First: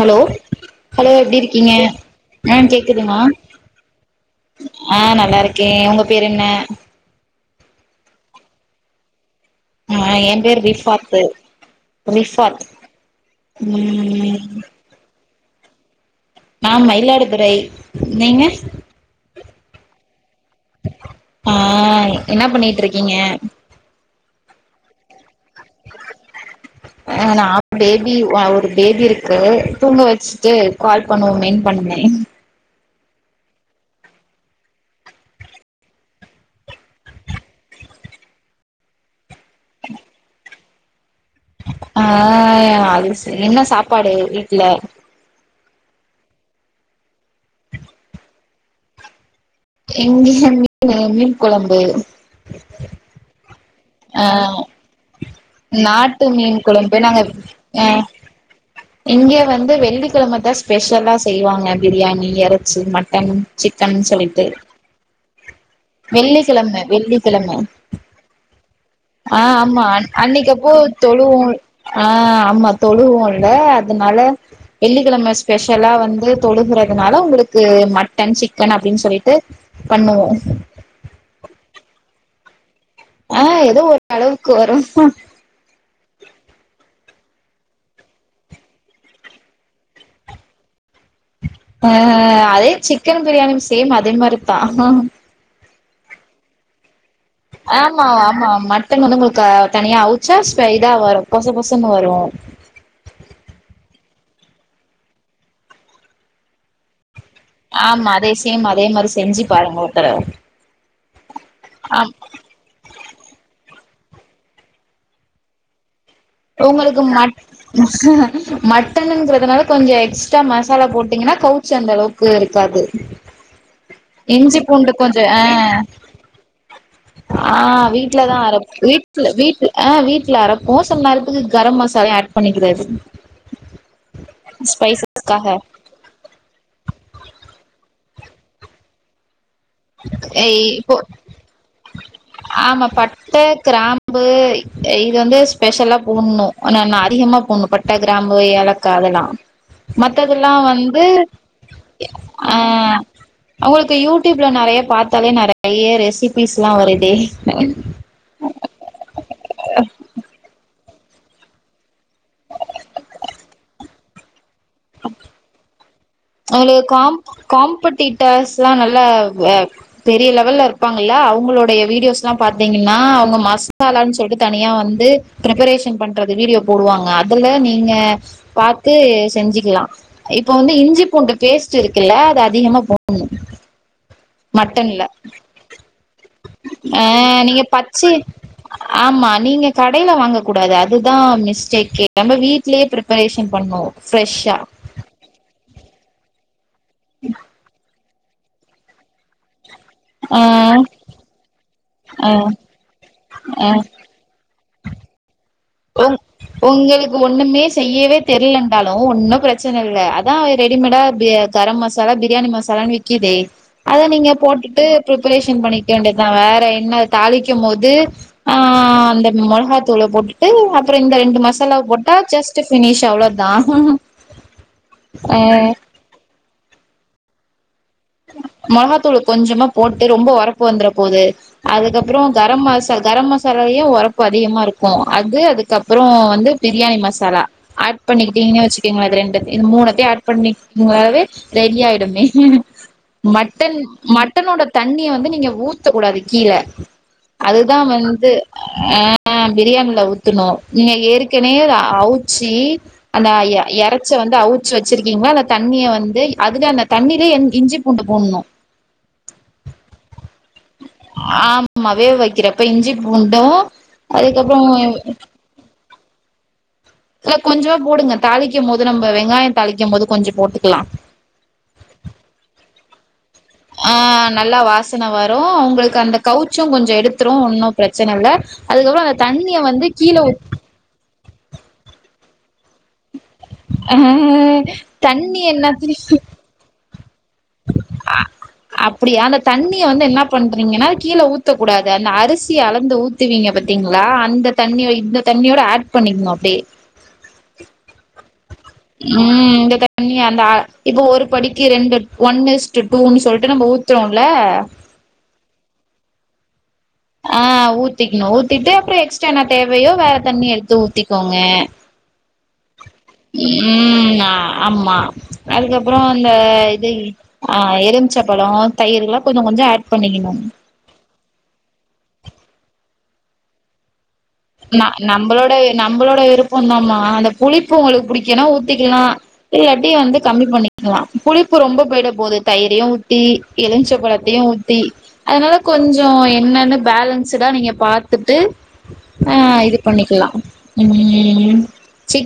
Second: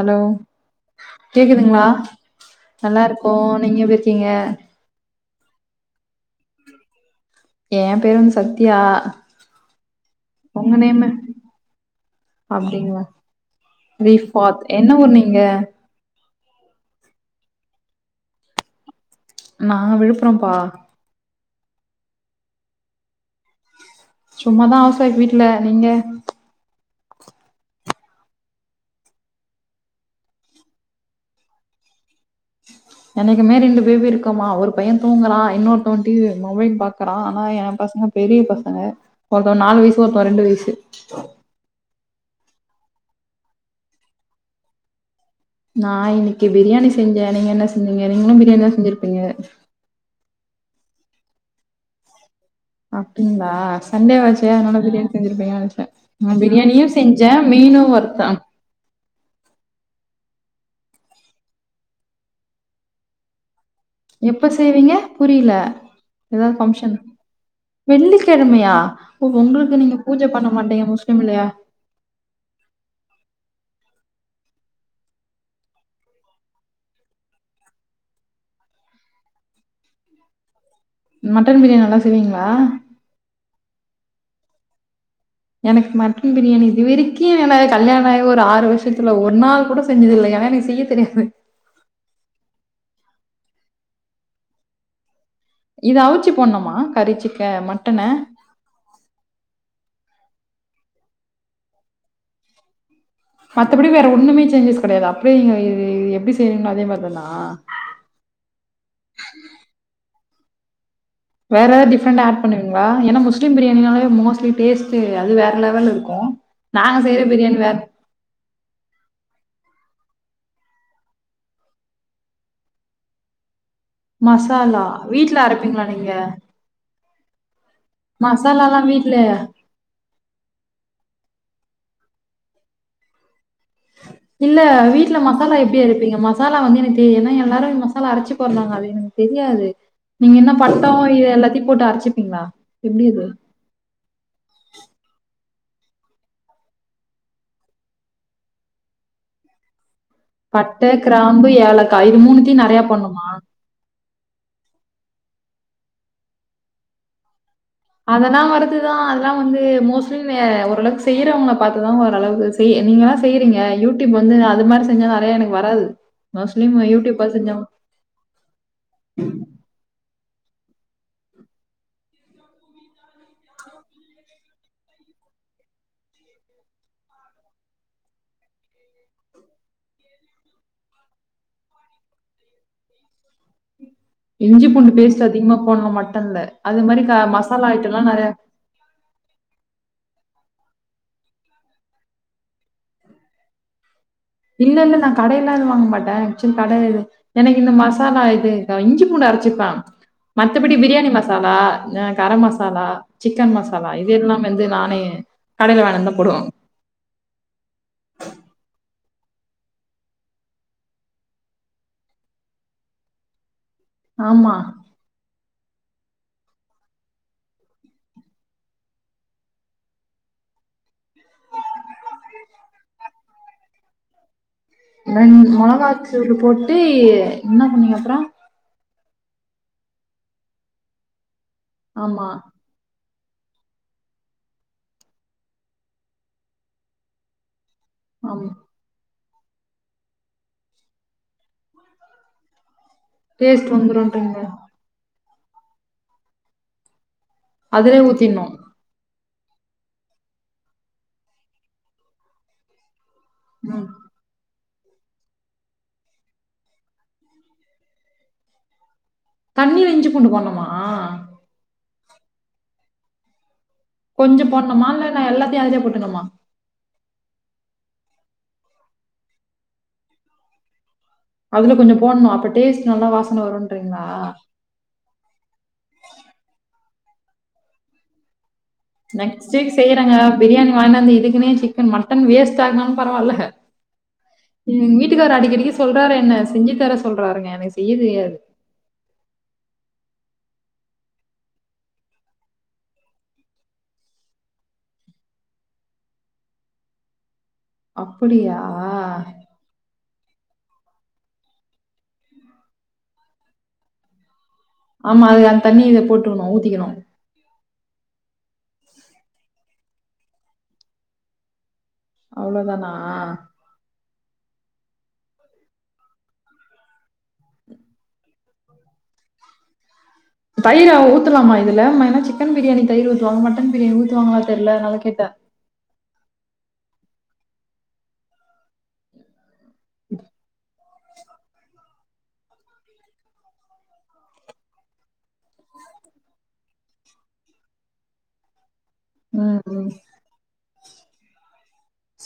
Hello hello எப்டிருக்கீங்க கேக்குதுங்களா ஆ நல்லா கேக்குதுமா இருக்கோ நீங்க எப்டி இருக்கீங்க ஆ நல் நல்லாருக்கே உங்க பேர் என்ன ஏ பேர் வந்து சத்யா ஆ என் பேரு உங்க நேமு ரிஃபாத்து ரிஃபாத் அப்டிங்களா உம் இங்க நா மயிலாடுதுறை நீங்க நான் விழுப் ஆ என்னா பண்ணிட்ருக்கிங்க சும்மாதா அவுஸ் வைஃப் வீட்ல நீங்க அ நா பேபி ஒ ஒரு பேபியிருக்கு தூங்க வச்சிட்டு கால் பண்ணுவோமேன் பண்ணே எனக்கு மே ரெண்டு பேபியிருக்குமா ஒரு பைய தூங்குறா இன்னொருத்தவ டி வீ மொபைல் பாக்கறா ஆனா என் பசங்க பெரிய பசங்க ஒருத்தவ நாலு வயசு ஒருத்தவ ரெண்டு வயசு [inaudible] ஆ அது சே என்ன சாப்பாடு வீட்ல நா இன்னிக்கி பிரியாணி செஞ்சே நீங்க என்ன செஞ்சிங்க நீங்க நீங்களு பிரியாணி தா செஞ்சிருப்பிங்க இங்கயா மீனு மீன் கொலம்பு சன்டேவாச்சே அதனால பிரியாணி செஞ்சிருப்பிங்க நெனச்சே நாட்டு நா மீன் பிரியாணியு கொழம்பு நாங்க செஞ்சே மீனு ஆ வருத்தே இங்க வந்து வெள்ளிக்கெழம தா ஸ்பெஷலா செய்வாங்க பிரியாணி எறச்சி மட்டன் சிக்கன் சொல்லிட்டு எப்ப செய்வீங்க புரில ஏதாவது வெள்ளிக்கெழம ஃபங்க்ஷன் வெள்ளிக்கெழம வெள்ளிக்கெழமையா ஓ ஆ உங்களுக்கு ஆமா நீங்க பூஜ பண்ண அன்னைக் அப்போ மாட்டீங்க முஸ்லீம் தொழுவோ இல்லையா ஆ ஆமா தொழுவோ ல அதனால வெள்ளிக்கெழம ஸ்பெஷலா வந்து தொழுகறதுனால உங்ளுக்கு மட்டன் சிக்கன் அப்டின்னு சொல்லிட்டு பண்ணுவோ மட்டன் பிரியாணி நல்லா செய்வீங்ளா ஆ எதோ ஒர் அளவுக்கு வரு எனக் மட்டன் பிரியாணி இது வரிக்கு எனக் கல்யாண ஆயி ஒரு ஆறு வருஷத்ல ஒர் நாள் கூட செஞ்சதில்ல ஏனா எனக் செய்ய தெரியாத் இப்ப அதே சிக் கன் பிரியாணியு சேம் அதே மாரித்தா இது அவுச்சி போட்ணும்மா ஆமா ஆமா மட்டனு வந்து உங்ளுக்க தனியா அவுச்ச ஸ்பைடா வரு பொச பொசன்னு வரு மத்தபடி வேற ஒண்ணுமே சேஞ்சஸ் கெடயாத அப்டியே நீங்க இது இ எப்டி செய்வீங்ளோ அதே மாரி தானா ஆமா அதே சேம் அதே மாரி செஞ்சு பாருங்க ஒருத்தடவ வேற ஏதாது டிப்ரெண்ட்டா ஏட் பண்ணுவீங்களா ஏனா முஸ்லீம் பிரியாணினால மோஸ்லி டேஸ்ட் அது வேற லெவல் இருக் உங்களுக்கு மட் மட்டன்ங்கிறதுனால கொஞ்சோ எக்ஸ்ட்ரா மசாலா போட்டீங்கன்னா கவுச்சி அந்த அளவுக்கு இருக்காது இஞ்சி மசாலா பூண்டு கொஞ்ச வீட்ல ஏ அரைப்பீங்களா நீங்க? ஆ வீடலதா அரப் மசாலாலாம் வீட்ல வீட்டுல வீட்டுல ஆஹ் வீட்டுல அரப்போ சொன்ன மாரி [unintelligible] கரம் மசாலா ஆட் பண்ணிக்கிறது இல்ல வீட்டுல ஸ்பைசஸ்க்காக மசாலா எப்படி அரைப்பீங்க மசாலா வந்து எனக்கு தெரியலன்னா எல்லாரு மசாலா அரச்சு போட்றாங்க அது எனக்கு தெரியாது நீங்க என்ன இப்ப பட்டம் இது எல்லாத்தையும் போட்டு அரைச்சுப்பீங்களா? ஆமா எப்படி அது? பட்ட கிராம்பு இது வந்து ஸ்பெஷலா போட்ணு என்னனா அதிகமா போட்ணு பட்ட கிராம்பு ஏலக்கா அதெல்லா மத்ததெல்லா பட்டை, வந்து கிராம்பு, ஏலக்காய் இது நெறையா அஹ பண்ணுமா? உங்களுக்கு யூ டியூப் யூப்ல நெறைய பாத்தாலே நெறைய ரெசிபிஸ்ல்லா வருது அதெல்லாம் வருதுதா அதெல்லாம் வந்து மோஸ்ட்லி ஏ ஒரு லட்ச செய்யறவங்கள பாத்து தா ஓரளவு செய் நீங்கெல்லா செய்றீங்க யூடியூப் வந்து அது மாரி செஞ்சா நெறைய எனக்கு வராது. மோஸ்ட்லி அவங்களுக்கு காம் பார்த்து செஞ்சவங்க காம்பிடிட்டர்ஸ்லாம் நல்லா பெரிய லெவல்ல இருப்பாங்கல்ல அவங்களுடைய வீடியோஸ் எலாம் பார்த்தீங்கன்னா அவங்க மசாலான்னு சொல்லிட்டு தனியா வந்து ப்ரிபரேஷன் பண்றது வீடியோ போடுவாங்க அதுல நீங்க பாத்து செஞ்சி க்லாம் இப்ப வந்து இஞ்சி பூண்டு பேஸ்ட் இருக்குல்ல அது அதிகமா போட்ணும் இஞ்சி பூண்டு பேஸ்ட் அதிகமா போட்ணும் மட்டன்ல அது ஆ மாரி க நீங்க மசாலா ஐட்டம் பச்சி எல்லாம் நெறைய ஆமா நீங்க கடையில வாங்கக் கூடாது அதுதா மிஸ்டேக் நம்ம வீ்ட்லேயே பிரிப்பரேஷன் பண்ணும் இல்ல இல்ல நா கடைலல்லா எதும் வாங்க மாட்டே கடை இது எனக்கு இந்த மாச மசாலா இது இஞ்சி பூண்டு அரைச்சிப்ப ஆ மத்தபடி பிரியாணி மசாலா ஆ கரம் மசாலா சிக்கன் மசாலா இது எல்லாமே வந்து நானே கடையில வாங்கிட்டு வந்து உங் தான் போடுவேன். உங்களுக்கு ஒண்ணுமே செய்யவே தெரியல ன்ட்டாலும் ஒன்னும் பிரச்சன இல்ல அதா ரெடிமேடா கரம் மசாலா பிரியாணி மசாலான்னு விக்குதே அத நீங்க ஆமா. போட்டுட்டு பிரிப்பரேஷன் பண்ணிக்க வேண்டியதுதா வேற என்ன தாளிக்கும்போது ஆ அந்த மிளகாத்தூளை போட்டு டு அப்பறோ இந்த ரெண்டு மசாலா போட்டா ஜஸ்ட் பினிஷ் அவ்ளோதா ஆ ரெண்ட் மொளகாத்து போட்டு த்து என்ன பண்லா மொளகாத் தூளு கொஞ்சமா போட்டு ரொம்ப ஒரப்பு வந்துற போது அதுக்கப்றோ ஆமா கரம் மாசா கரம் மசாலயே ஒரப்பு அதிகமாருக்கும் அது அதுக்கப்பறோ வந்து பிரியாணி மசாலா ஆட் ஆமா பண்ணிக்கிட்டீங்கன்னே வச்சுக்கீங்லே அது ரெண்டு இந்த மூணத்தையும் ஆட் பண்ணிங்களாவே ரெடியாயிடுமே டேஸ்ட் மட்டன் வந்துருன்றீங்க மட்டனோட தண்ணிய வந்து நீங்க ஊத்தக் கூடாது கீழ அதுதா அதுலயே வந்து ஊத்திட்ணு அ ஆ பிரியாணில ஊத்துணும் நீங்க ஏற்கனவே அத அவுச்சி அந்த அ எ ம் எறச்ச வந்து அவு சி வச்சிருக்கீங்களா இல்ல தண்ணிய வந்து அது ல அந்த தண்ணியில இஞ்சிப் பூண்டு போட்னு தண்ணி வெஞ்சு கொண்டு போனோ ஆமாவேவ வைக்கிறப்ப இஞ்சி பூண்டு கொஞ்சம் அதுக்கப்புறோ போட்ணோம ல்ல எல்லத்தையு அத்லயே போ ட்டணுமா இல்ல கொஞ்சமா போடுங்க தாளிக்கு நம்ப வெங்காய தாலிக்கு போது கொஞ்ச போட்டுக்கலா அதுல கொஞ்சபோட்ணு அப்ப டேஸ்ட் நல்லா வாச ஹ நல்லா வாச பிரச்சன வரு அவங்களுக்கு அந்த கவுச்ச கொஞ்ச எடுத்துரு ஒன்னு பிரச்சனல்ல நெக்ஸ்ட் வீக் செய்றங்க பிரியாணி வாங்கினாந்து இதுக்குன்னே சிக்கன் மட் டன் வேஸ்ட் வேஸ்டானலு பரவால்ல ஆ ம் வீட்டுக்கார் தண்ணி அடிக்கடிக்கு என்னத்திரி சொல்றாரு யென்ன செஞ்சு தர சொல்றாருங்க வேஸ் அ அப்டியா அந்த தண்ணிய வந்து என்னாப் பண்றீங்கன்னா கீழ ஊத்தக்கூடாது அந்த அரிசியளந்து ஊத்துவீங்கபாத்தீங்ளா அந்த தண்ணி இந்த தண்ணியோட ஆட் பண்ணிகனு அப்டியே அப்படியா ம் இந்த இப்ப ஒரு படிக்கு ரெண்டு ஒன் ஈஸ்ட் டூன்னு சொல்லிட்டு நம்ப ஊத்றோல்ல ஆமா அது அந்த தண்ணி போட்டுக்கணு ஊத்திக்கணு ஆஹ் ஊத்திக்கணு ஊத்திட்டு அப்ற எக்ஸ்ட்ரா என்ன தேவயோ வேற தண்ணியெடுத்து ஊத்திக்கோங்க அவ்ளோதானா ம் ஆ ஆமா அதுக்கப்ற இந்த இது ஆ எலுமிச்சப்பழ தயிரெல்லா கொஞ்ச கொஞ்ச ஆட் பண்ணிக்கனு லாமா இதுல மெயினா சிக்கன் பிரியாணி தயிர் ஊத்துவாங்க மட்டன் பிரியாணி ஊத் ந நம்பளோட நம்பளோட ப்பந்தாமா அந்த புளிப்பு உங்களுக்கு புடிக்குன்னா ஊத்திக்லா இல்லாட்டி வந்து கம்மி பண்ணிக்கலா புளிப்பு ரொம்ப போயிடப் போது தயிரையு ஊத்தி எலுமிச்ச பழத்தையு ஊத்தி அதனால கொஞ்ச என்னன்னு பேலன்ஸடா நீங்க பாத்துட்டு அ ம், இத ம். பண்ணிக்கலாம் உம்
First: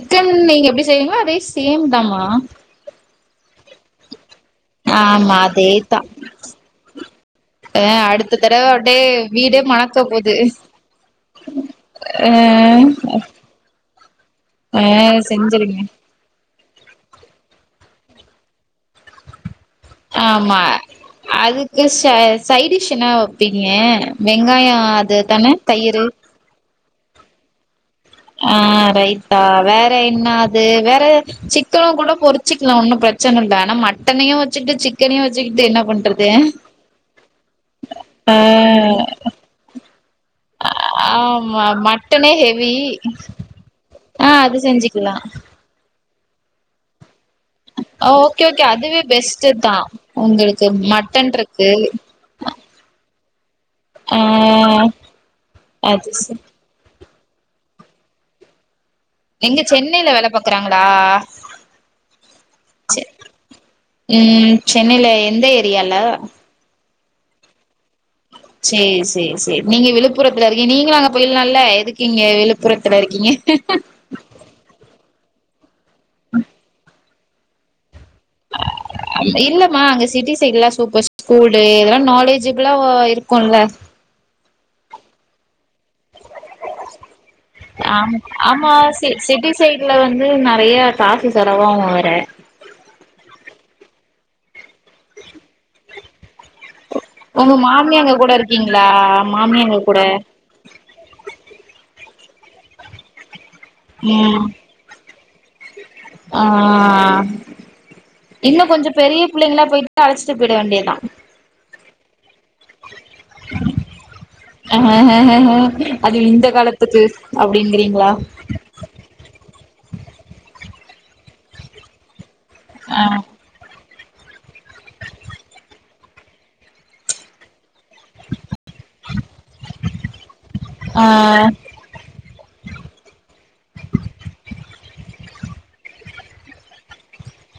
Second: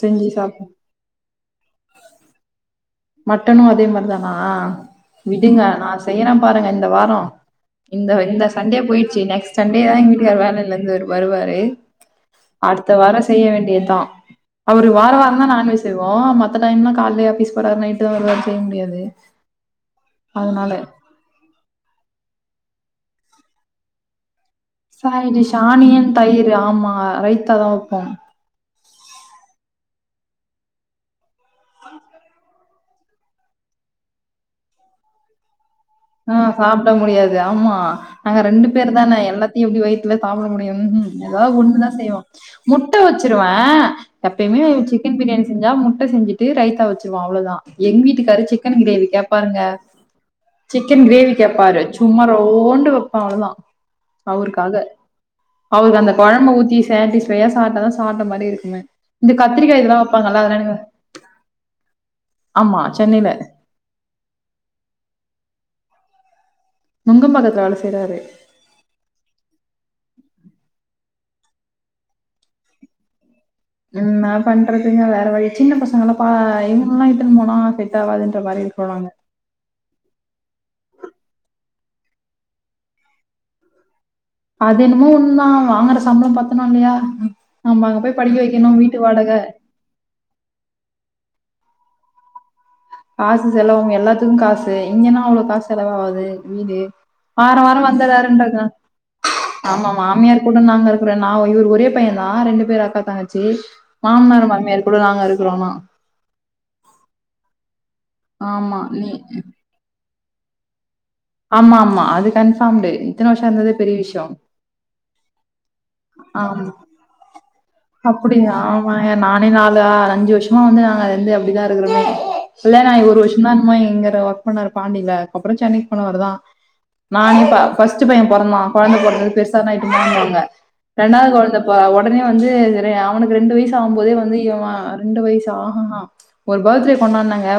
செஞ்சு நீங்க சாப்புடுவோம். எப்படி செய்விங்களோ அதே சேம் தாமா மட்டனு அதே மாரிதா ஆ ஆமா விடுங்க நா அதேதா செய்யறே பாருங்க இந்த வாரோ ஆ இந்த அடுத்த இந்த தடவ சண்டே அப்டியே போயிடுச்சு நெக்ஸ்ட் வீடே சண்டே தா மணக்க எ போது வீட்டுக்கார் வேலையில இருந்து வருவாரு ஆ அடுத்த வார செய்ய வேண்டியதுதா ஆ அவரு வார வார தா செஞ்சிருங்க நான்வேஜ் செய்வோ மத் த்த டைம்ல கால்லே ஆபிஸ் நைட்டு தா வருவாறு செய்ய முடியாது ஆமா அதனால அதுக்கு சை சைடிஷ் என்ன வப்பீங்க வெங்காயம் அது தான சாய்டிஷ் ஆனியன் தயிரு ஆமா ரைத் தா வப்போம் அ ரைத்தா வேற என்னாது வேற சிக்கனு கூட பொறிச்சு ஒன்னு பிரச்சன இல்ல ஆனா மட்டனையு வச்சிட்டு சிக்கனையு வச்சுக்கிட்டு என்ன பண்றது? ஆ சாப்ட முடியாது ஆம்மா ஆ நாங்க ரெண்டு பேர் தான எல்லாத்தையு எப்டி வைத் து சாப்பிட முடியு ஏதாவது ஆமா ஒன்னுதா செய்வோ மட்டனே ஹெவி. முட்டை வச்சிருவ ஆ அது எப்பயுமே சிக்கன் செஞ்சுக்கலாம். பிரியாணி செஞ்சா முட் செஞ்சிட்டு ரைத்தா வச்சி திரும்ப அவ்ளோதா எங் வீட்டுக்காரு ஓகே ஓகே சிக்கன் அதுவே கிரேவி பெஸ்ட்டு கேப்பாருங்க தான். உங்களுக்கு சிக்கன் மட்டன் கிரேவி இருக்கு. கேப்பாரு சும்ம ரவோண்டு வப்ப அவ்ளோதா ஆ அவருக்காக அவருக்கு அது அந்த செ கொழம்ப ஊத்தி சேட்டிஸ் சுவையா சாப்ட்டா தா சாப்ட மாரி இருக்குமே இந்த எங்க கத்திரிக்கா இதெல்லா சென்னைல வேல வப்பாங்கல்ல அதெல்லா எனக்கு பாக்குறாங்களா ஆமா சென்னையில ம் சென்னையில எந்த ஏர் தெரியல நுங்கம்பாக்கத்துல வேல செய்றாரு செரி செரி செரி நீங்க விழுப்புரத்துல இருக்கீ நீங்களு அங்க போய்ரலால்ல எதுக்கு இங்க விழுப்புரத்துல இருக்கீங்க ம் என்ன பண்றதுங்க வேற சின்ன பச பசங்கள ப [unintelligible] எத்துன் போனா சேரி இல்லமா அங்க சிட்டி சைட்ல்லா சூப்பர் ஸ்கூடு இதெல்லா நாலேஜபிளாவ இருக்கூல்ல அது என்னுமோ ஒன் தா வாங்குற சம்பளம் பத்தணு இல்லையா நம்ம அங்க ஆமா போய் படிக்க வைக்கணு ஆமா வீட்டு வாடக சிட்டி சைடல வந்து நறைய காஃபி செலவாவு வேற காசு செலவாவு எல்லாத்துக்கு காசு இங்கன்னா அவ்ளோ காசு செலவாவாது வீடு உங்க வார வாரோ மாமியா அங்க கூட வந்தறாருன்றுங்க இருக்கீங்களா மாமியா அங்க ஆமா கூட மாமியார் கூட நாங்க இருக்றே நா இவர் ஒரே பையன் நா ரெண்டு பேர் அக்காத்தங்க ச்சி ம் மாமனார் மாமியார் கூட நாங்க இரு [unintelligible] ஆ இன்னு ஆமா கொஞ்ச நீ பெரிய பிள்ளைங்களா போயிட் அழைச்சிட்டு போய்ட வேண்டியதுதா ஆமா ஆமா அது கன்பார்ம்டு இத்தன வருஷ இருந்தது பெரிய விஷய அது இந்த ஆம் காலத்துக்கு அப்டிங்கிறீங்களா அப்பிடியா ஆமா ஏ நானே நாலு ஆ அஞ்சு வருஷ்ம் வந்து நாங்க இருந்து அப்படிதா இருக்குறோமே ஆ கல்யாணாய் ஒரு வர்ஷோந்தா என்மோ இங்க அ ஒர்க் பண்ணரு பாண்டில அப்றோ சென்னைக் போனவரு தா நா இங் பா ஃபர்ஸ்ட்டு பைய பொறந்தா குழந்தை பொறந்து பெருசான இட்டுணுவானுவாங்க ஆ ரெண்டாது கொழந்த ப்ப ஒடனே வந்து ரே அவுனுக்கு ரெண்டு வயசு ஆவும்போதே வந்து இவ அ ரெண்டு வய்சு ஆ ஹ ஹா ஒரு பர்த்டே கொண்டான்னங்க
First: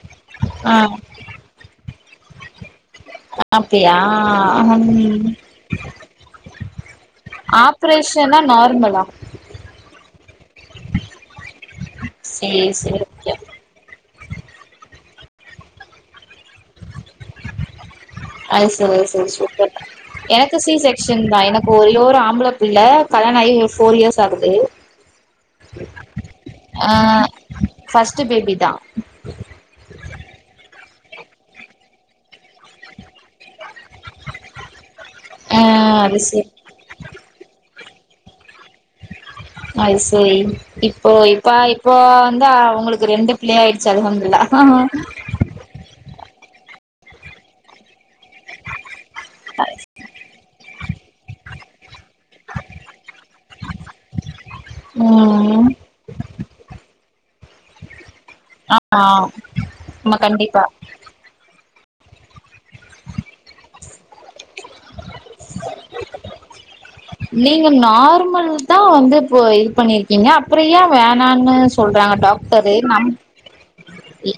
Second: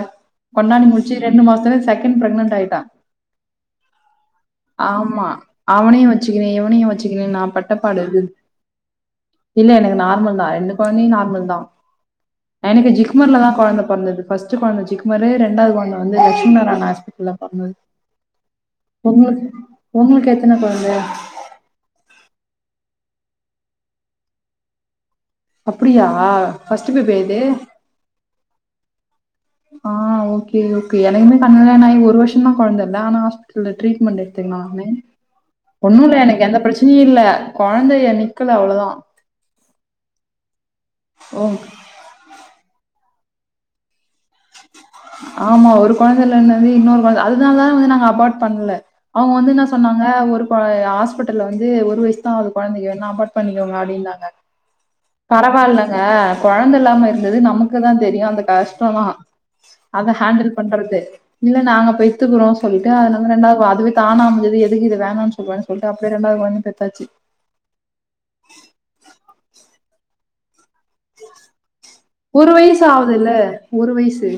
ஆ கொண்டாடி முடிச்சி ரெண்டு மாஸ்த்துலே செகண் [inaudible] ப்ரெக்னன்ட் ஆயிட்ட அப்டியா அஹம் [unintelligible] வச்சிக்கினு நா பட்ட படுது நார்மலா இல்ல எனக்கு நார்மல் தா ரெண்டு கொழந்தையு நார்மல் தா சேரி எனக்கு சேரி ஓகே ஜிக்மர்ல தா கொழந்த பொறந்துது ஃபஸ்ட்டு கொழந்த ஜிக்மரு ரெண்டாவது கொழந்த வந்து லட்சுமண [unintelligible] ஹாஸ்பி அது செரி அது செரி உங்களுக்கு சூப்பர் உங்களுக்கு எனக்கு எத்தன சி கொழந்த செக்ஷன் தா எனக்கு ஒரே ஒரு ஆம்ள புள்ள கல்யாண ஆகி ஒரு ஃபோர் இயர்ஸ் ஆகுது அப்படியா பஸ்டு ஆ போபியா இது ஃபர்ஸ்ட் பேபி தா ஆ ஓகே ஓகே எனக்குமே கல்யாண ஆகி ஒரு வருஷ தா கொழந்த இல்ல ஆனா ட்ரிட்மென்ட் எடுத்துக்க ஆ ஒண்ணு இல்ல அது எனக்கு சரி எந்த பிரச்சனையு இல்ல கொழ குழந்தை அணி அது செரி இப்போ இப்ப ஓ இப்போ வந்து அவுங்களுக்கு ரெண்டு பிள்ளையாயிடுச்சி ஆமா ஒரு கொழந்தைல என்னது இன்னொரு அதனால தான வந்து நாங்க அபார்ட் பண்ணல அவுங்க வந்து என்ன சொன்னாங்க ஒரு கொ ஹாஸ்பிட்டல வந்து ஒரு வயசு கொழந்தைக்கு வேனா அபா்ட் பண்ணிக்கோங்க அப்டினாங்க ம் பரவால்லங்க கொழந்த இல்லாம து நமக்கு தா தெரியு அ ஆமா கஷ்டோந்தா அத ஆமா ஹேண்டில் கண்டிப்பா பண்றது நாங்க போயத்துக்கிறோ சொல்லிட்டு அதது வந்து ரெண்டாவது அதுவே தானாம து எதுக்கு இ வேணாண்ணு சொல்லுவன்னு சொல்லிட்டு அடியே ரெண்டாது வாங்கி தைச்சாச்சு நீங்க நார்மல் தா வந்து இப்போ இது பண்ணிருக்கீங்க அப்றையே வேணான்னு சொல்றாங்க டாக்டரு வயசு நம் ஆகுதுல்ல. வயசு. எ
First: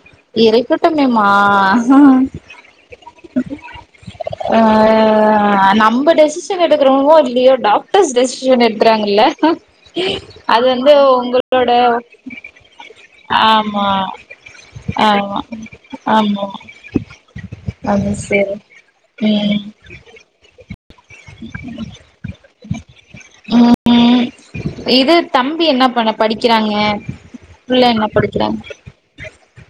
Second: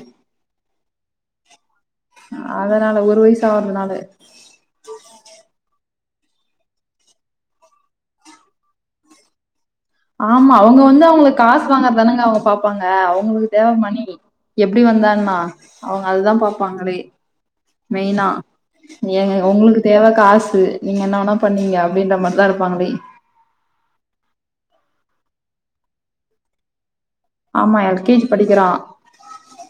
இறைக்கு ட்டமேமா அதனால ஒரு வயசு ஆறதுனால டெசிசன் எடுக்கறமோ இல்லயோ டாக்டர்ஸ் டெசிஷன் எடுத்துறாங்கல்ல ஆமா அவங்க வந்து அவங்களுக்கு காசு வாங்கறதானேங்க அவங்க பாபப்பாங்க அவங்களுக்கு தேவ ஆமா மணி எப்படி வந்தான்ன்னா ஆமா அவங்க அதுதா ஆமா பாபப்பாங்களே அது மெயினா சரி ஏங்க ம் உங்களுக்கு தேவ காசு நீங்க என்ன வேணா பண்ணீங்க அப்படின்ற மாரிதா இருப்பாங்கடி ம் இது தம்பி என்ன பண்ண படிக்கிறாங்க ஆமா புள்ள என்ன எல்கேஜி படிக்கிறாங்க படிக்கிறா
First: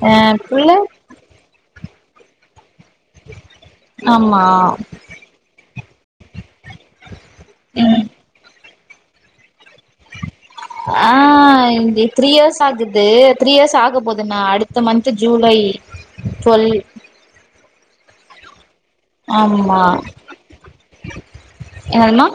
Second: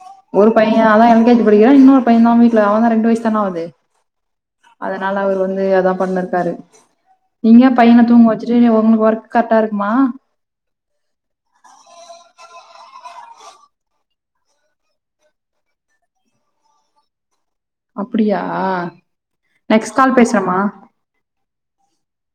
ஆ ஒரு புள்ள பைய அதா எல் கே ஜி படிக்கிறா இன்னொரு பயினாமிக் அவ தா ரெண்டு வயசுான ஆவுது ஆமா அதனால அவர் வந்து அதா பண்ணக்காரு நீங்க ம் பையன தூங்க வச்சட்டு [unintelligible] ஒர்க் கரட்டா இருக்குமா ஆஹ் இ த்ரீ இயர்ஸ் ஆகுது த்ரீ இயர்ஸ் ஆக போதுண்ணா அடுத்த மந்த் ஜூலை டுவல் அப்படியா ஆமா என்னா